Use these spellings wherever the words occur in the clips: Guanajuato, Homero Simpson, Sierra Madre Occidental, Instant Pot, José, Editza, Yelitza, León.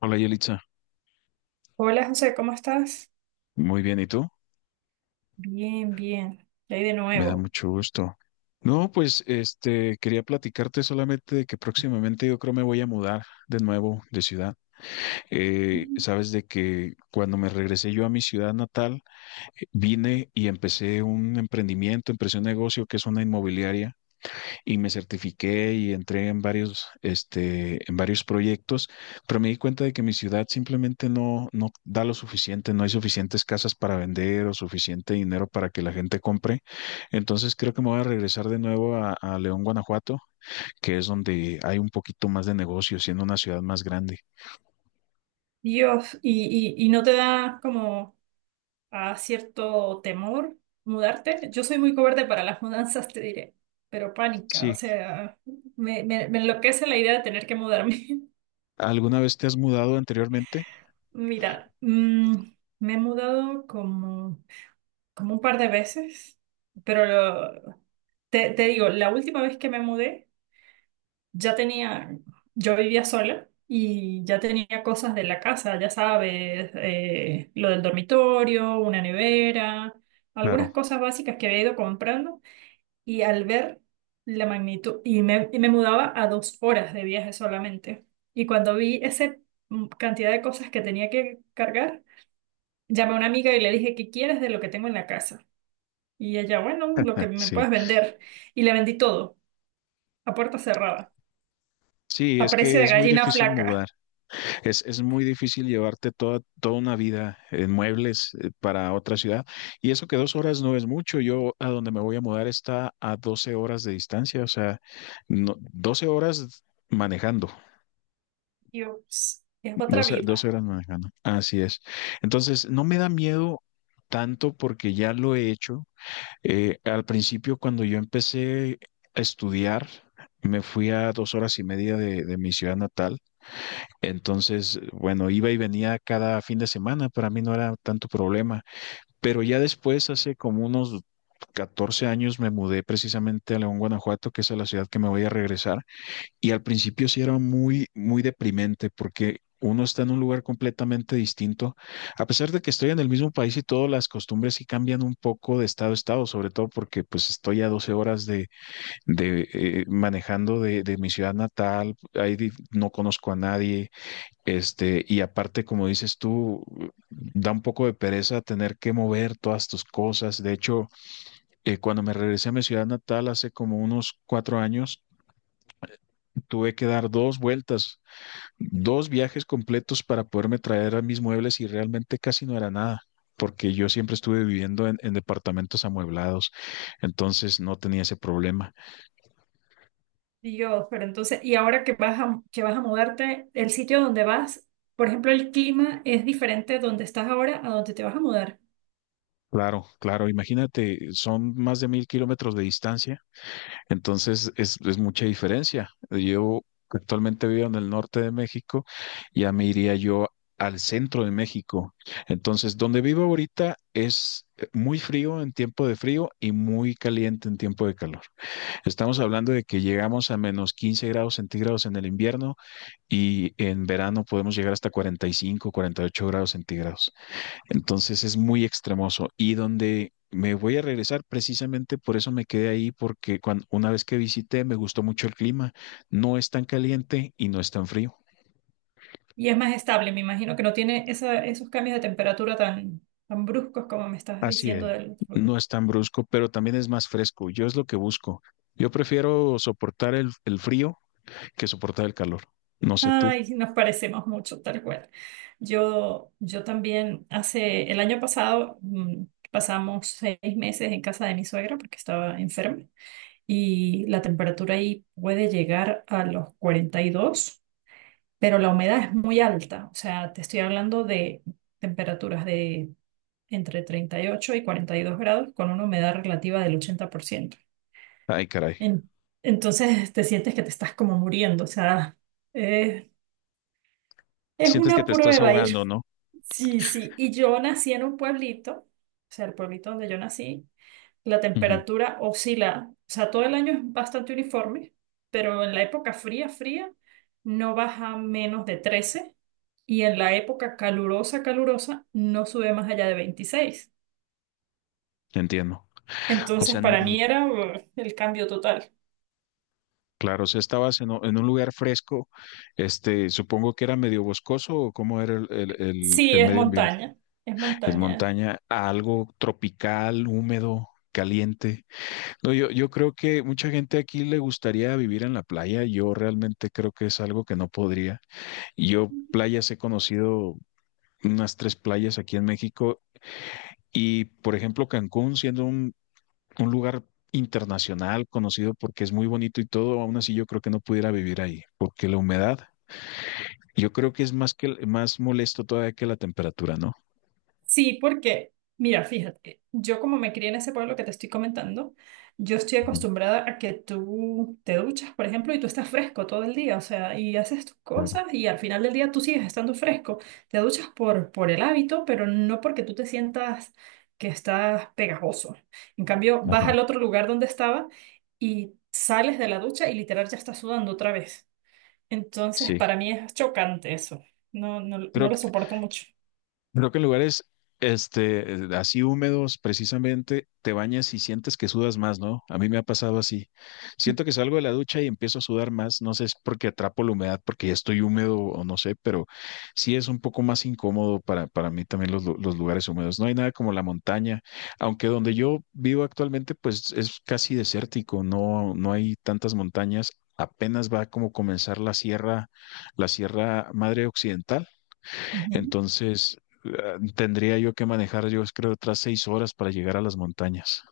Hola Yelitza, Hola José, ¿cómo estás? muy bien, ¿y tú? Bien, bien. Y ahí de Me da nuevo. mucho gusto. No, pues quería platicarte solamente de que próximamente yo creo me voy a mudar de nuevo de ciudad. Sabes de que cuando me regresé yo a mi ciudad natal, vine y empecé un emprendimiento, empecé un negocio que es una inmobiliaria. Y me certifiqué y entré en en varios proyectos, pero me di cuenta de que mi ciudad simplemente no da lo suficiente, no hay suficientes casas para vender o suficiente dinero para que la gente compre. Entonces creo que me voy a regresar de nuevo a León, Guanajuato, que es donde hay un poquito más de negocio, siendo una ciudad más grande. Dios, ¿y no te da como a cierto temor mudarte? Yo soy muy cobarde para las mudanzas, te diré, pero pánica, o Sí, sea, me enloquece la idea de tener que mudarme. ¿alguna vez te has mudado anteriormente? Mira, me he mudado como un par de veces, pero te digo, la última vez que me mudé, ya tenía, yo vivía sola y ya tenía cosas de la casa, ya sabes, lo del dormitorio, una nevera, algunas Claro, cosas básicas que había ido comprando y al ver la magnitud, y me mudaba a 2 horas de viaje solamente. Y cuando vi esa cantidad de cosas que tenía que cargar, llamé a una amiga y le dije, ¿qué quieres de lo que tengo en la casa? Y ella, bueno, lo que me sí. puedes vender. Y le vendí todo, a puerta cerrada, Sí, a es precio que de es muy gallina difícil flaca. mudar. Es muy difícil llevarte toda una vida en muebles para otra ciudad. Y eso que 2 horas no es mucho. Yo a donde me voy a mudar está a 12 horas de distancia. O sea, no, 12 horas manejando. Dios, es otra 12 vida. horas manejando. Así es. Entonces, no me da miedo tanto porque ya lo he hecho. Al principio, cuando yo empecé a estudiar, me fui a 2 horas y media de mi ciudad natal. Entonces, bueno, iba y venía cada fin de semana. Para mí no era tanto problema. Pero ya después, hace como unos 14 años, me mudé precisamente a León, Guanajuato, que es a la ciudad que me voy a regresar. Y al principio sí era muy, muy deprimente porque uno está en un lugar completamente distinto. A pesar de que estoy en el mismo país y todas las costumbres sí cambian un poco de estado a estado, sobre todo porque pues estoy a 12 horas de manejando de mi ciudad natal, ahí no conozco a nadie, y aparte, como dices tú, da un poco de pereza tener que mover todas tus cosas. De hecho, cuando me regresé a mi ciudad natal hace como unos 4 años, tuve que dar dos vueltas, dos viajes completos para poderme traer a mis muebles y realmente casi no era nada, porque yo siempre estuve viviendo en departamentos amueblados, entonces no tenía ese problema. Dios, pero entonces, y ahora que vas a mudarte, el sitio donde vas, por ejemplo, el clima es diferente donde estás ahora a donde te vas a mudar. Claro, claro, imagínate, son más de 1000 kilómetros de distancia, entonces es mucha diferencia. Yo actualmente vivo en el norte de México, ya me iría yo al centro de México. Entonces, donde vivo ahorita es muy frío en tiempo de frío y muy caliente en tiempo de calor. Estamos hablando de que llegamos a menos 15 grados centígrados en el invierno y en verano podemos llegar hasta 45, 48 grados centígrados. Entonces es muy extremoso. Y donde me voy a regresar, precisamente por eso me quedé ahí, porque una vez que visité me gustó mucho el clima. No es tan caliente y no es tan frío. Y es más estable, me imagino que no tiene esos cambios de temperatura tan bruscos como me estás Así diciendo es. del otro lugar. No es tan brusco, pero también es más fresco. Yo es lo que busco. Yo prefiero soportar el frío que soportar el calor. No sé tú. Ay, nos parecemos mucho, tal cual. Yo también, hace el año pasado, pasamos 6 meses en casa de mi suegra porque estaba enferma. Y la temperatura ahí puede llegar a los 42, pero la humedad es muy alta. O sea, te estoy hablando de temperaturas de entre 38 y 42 grados con una humedad relativa del 80%. Ay, caray. En- entonces te sientes que te estás como muriendo. O sea, eh, es Sientes que una te estás prueba ir. ahogando, ¿no? Sí, sí. Y yo nací en un pueblito, o sea, el pueblito donde yo nací. La Ujú. temperatura oscila, o sea, todo el año es bastante uniforme, pero en la época fría, fría, no baja menos de 13 y en la época calurosa, calurosa, no sube más allá de 26. Entiendo. O Entonces, sea, para mí era el cambio total. claro, o sea, estabas en un lugar fresco, supongo que era medio boscoso o cómo era el, el- el- Sí, el es medio ambiente. montaña, es Es montaña. montaña, algo tropical, húmedo, caliente. No, yo creo que mucha gente aquí le gustaría vivir en la playa. Yo realmente creo que es algo que no podría. Yo playas he conocido unas tres playas aquí en México y, por ejemplo, Cancún, siendo un lugar internacional conocido porque es muy bonito y todo, aún así yo creo que no pudiera vivir ahí, porque la humedad, yo creo que es más molesto todavía que la temperatura, ¿no? Sí, porque, mira, fíjate, yo como me crié en ese pueblo que te estoy comentando, yo estoy Ujú. acostumbrada a que tú te duchas, por ejemplo, y tú estás fresco todo el día, o sea, y haces tus cosas Claro. y al final del día tú sigues estando fresco. Te duchas por, el hábito, pero no porque tú te sientas que estás pegajoso. En cambio, vas Ajá. al otro lugar donde estaba y sales de la ducha y literal ya estás sudando otra vez. Entonces, Sí. para mí es chocante eso. No, no, no Creo, lo soporto mucho. Creo que en lugares así húmedos, precisamente, te bañas y sientes que sudas más, ¿no? A mí me ha pasado así. Siento que salgo de la ducha y empiezo a sudar más. No sé si es porque atrapo la humedad, porque ya estoy húmedo o no sé, pero sí es un poco más incómodo para mí también los, los lugares húmedos. No hay nada como la montaña, aunque donde yo vivo actualmente, pues es casi desértico, no hay tantas montañas. Apenas va como comenzar la Sierra Madre Occidental. Ujú. Entonces, tendría yo que manejar, yo creo, otras 6 horas para llegar a las montañas.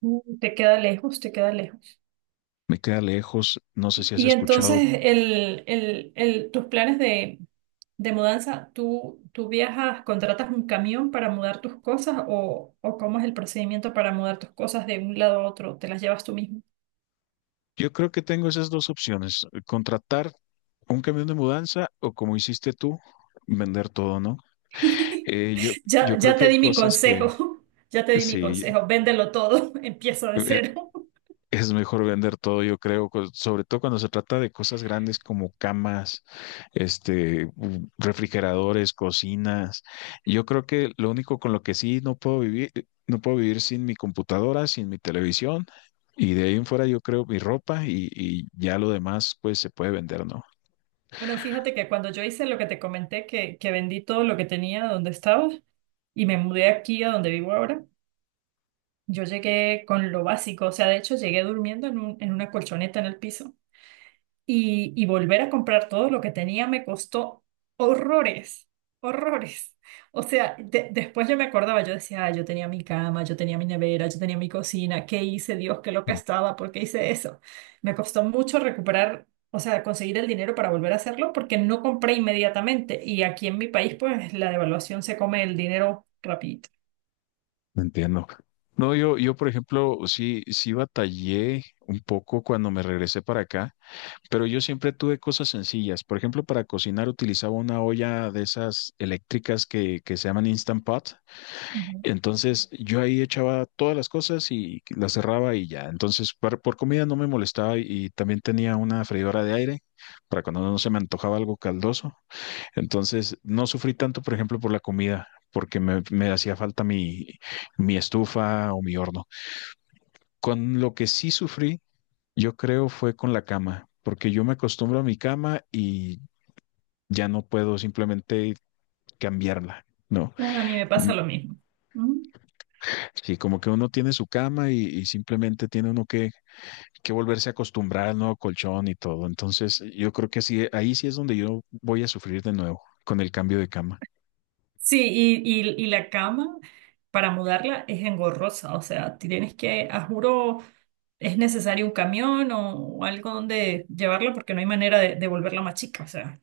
Te queda lejos, te queda lejos. Me queda lejos, no sé Y, si has y entonces, escuchado. Tus planes de mudanza, ¿tú viajas, contratas un camión para mudar tus cosas o, cómo es el procedimiento para mudar tus cosas de un lado a otro? ¿Te las llevas tú mismo? Yo creo que tengo esas dos opciones, contratar un camión de mudanza o como hiciste tú, vender todo, ¿no? Eh, yo, Ya, yo creo ya que te hay di mi cosas que, consejo, ya te di mi sí, consejo, véndelo todo, empieza de eh, cero. Es mejor vender todo, yo creo, sobre todo cuando se trata de cosas grandes como camas, refrigeradores, cocinas. Yo creo que lo único con lo que sí no puedo vivir sin mi computadora, sin mi televisión, y de ahí en fuera yo creo mi ropa y ya lo demás pues se puede vender, ¿no? Bueno, fíjate que cuando yo hice lo que te comenté, que, vendí todo lo que tenía donde estaba y me mudé aquí a donde vivo ahora. Yo llegué con lo básico, o sea, de hecho llegué durmiendo en en una colchoneta en el piso y volver a comprar todo lo que tenía me costó horrores, horrores. O sea, después yo me acordaba, yo decía, ah yo tenía mi cama, yo tenía mi nevera, yo tenía mi cocina, ¿qué hice, Dios, qué loca estaba, por qué hice eso? Me costó mucho recuperar, o sea, conseguir el dinero para volver a hacerlo porque no compré inmediatamente y aquí en mi país, pues la devaluación se come el dinero rapidito. Entiendo. No, por ejemplo, sí, sí batallé un poco cuando me regresé para acá, pero yo siempre tuve cosas sencillas. Por ejemplo, para cocinar utilizaba una olla de esas eléctricas que se llaman Instant Pot. Ujú. Entonces, yo ahí echaba todas las cosas y las cerraba y ya. Entonces, por comida no me molestaba y también tenía una freidora de aire para cuando no se me antojaba algo caldoso. Entonces, no sufrí tanto, por ejemplo, por la comida, porque me hacía falta mi estufa o mi horno. Con lo que sí sufrí, yo creo, fue con la cama, porque yo me acostumbro a mi cama y ya no puedo simplemente cambiarla. No, No, a mí me pasa mm, lo mismo. Ujú. sí, como que uno tiene su cama y simplemente tiene uno que volverse a acostumbrar al nuevo colchón y todo. Entonces, yo creo que sí, ahí sí es donde yo voy a sufrir de nuevo con el cambio de cama. Sí, y, y la cama para mudarla es engorrosa, o sea, tienes que, a juro, es necesario un camión o, algo donde llevarla porque no hay manera de volverla más chica, o sea.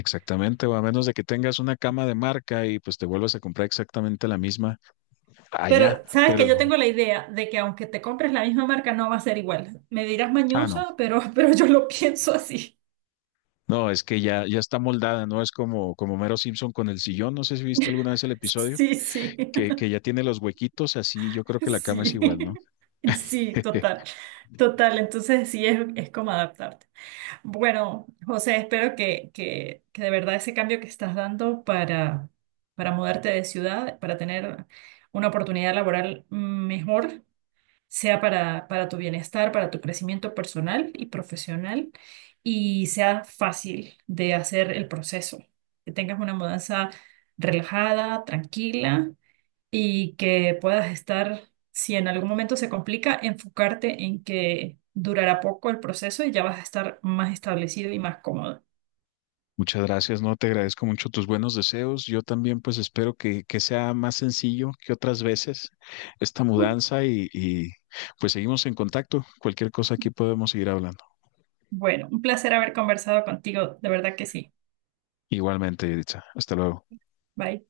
Exactamente, o a menos de que tengas una cama de marca y pues te vuelvas a comprar exactamente la misma Pero allá, sabes que pero yo tengo la idea de que aunque te compres la misma marca, no va a ser igual. Me dirás ah, no, mañosa, pero, pero yo lo pienso así. no, es que ya está moldada, no es como Homero Simpson con el sillón, no sé si viste alguna vez el episodio Sí, sí, que ya tiene los huequitos así, yo creo que la cama es sí, igual, ¿no? sí, total, total. Entonces sí es, como adaptarte. Bueno, José, espero que de verdad ese cambio que estás dando para mudarte de ciudad, para tener una oportunidad laboral mejor, sea para tu bienestar, para tu crecimiento personal y profesional, y sea fácil de hacer el proceso, que tengas una mudanza relajada, tranquila y que puedas estar, si en algún momento se complica, enfocarte en que durará poco el proceso y ya vas a estar más establecido y más cómodo. Muchas gracias, no, te agradezco mucho tus buenos deseos. Yo también pues espero que sea más sencillo que otras veces esta mudanza y pues seguimos en contacto. Cualquier cosa aquí podemos seguir hablando. Bueno, un placer haber conversado contigo, de verdad que sí. Igualmente, Editza, hasta luego. Bye.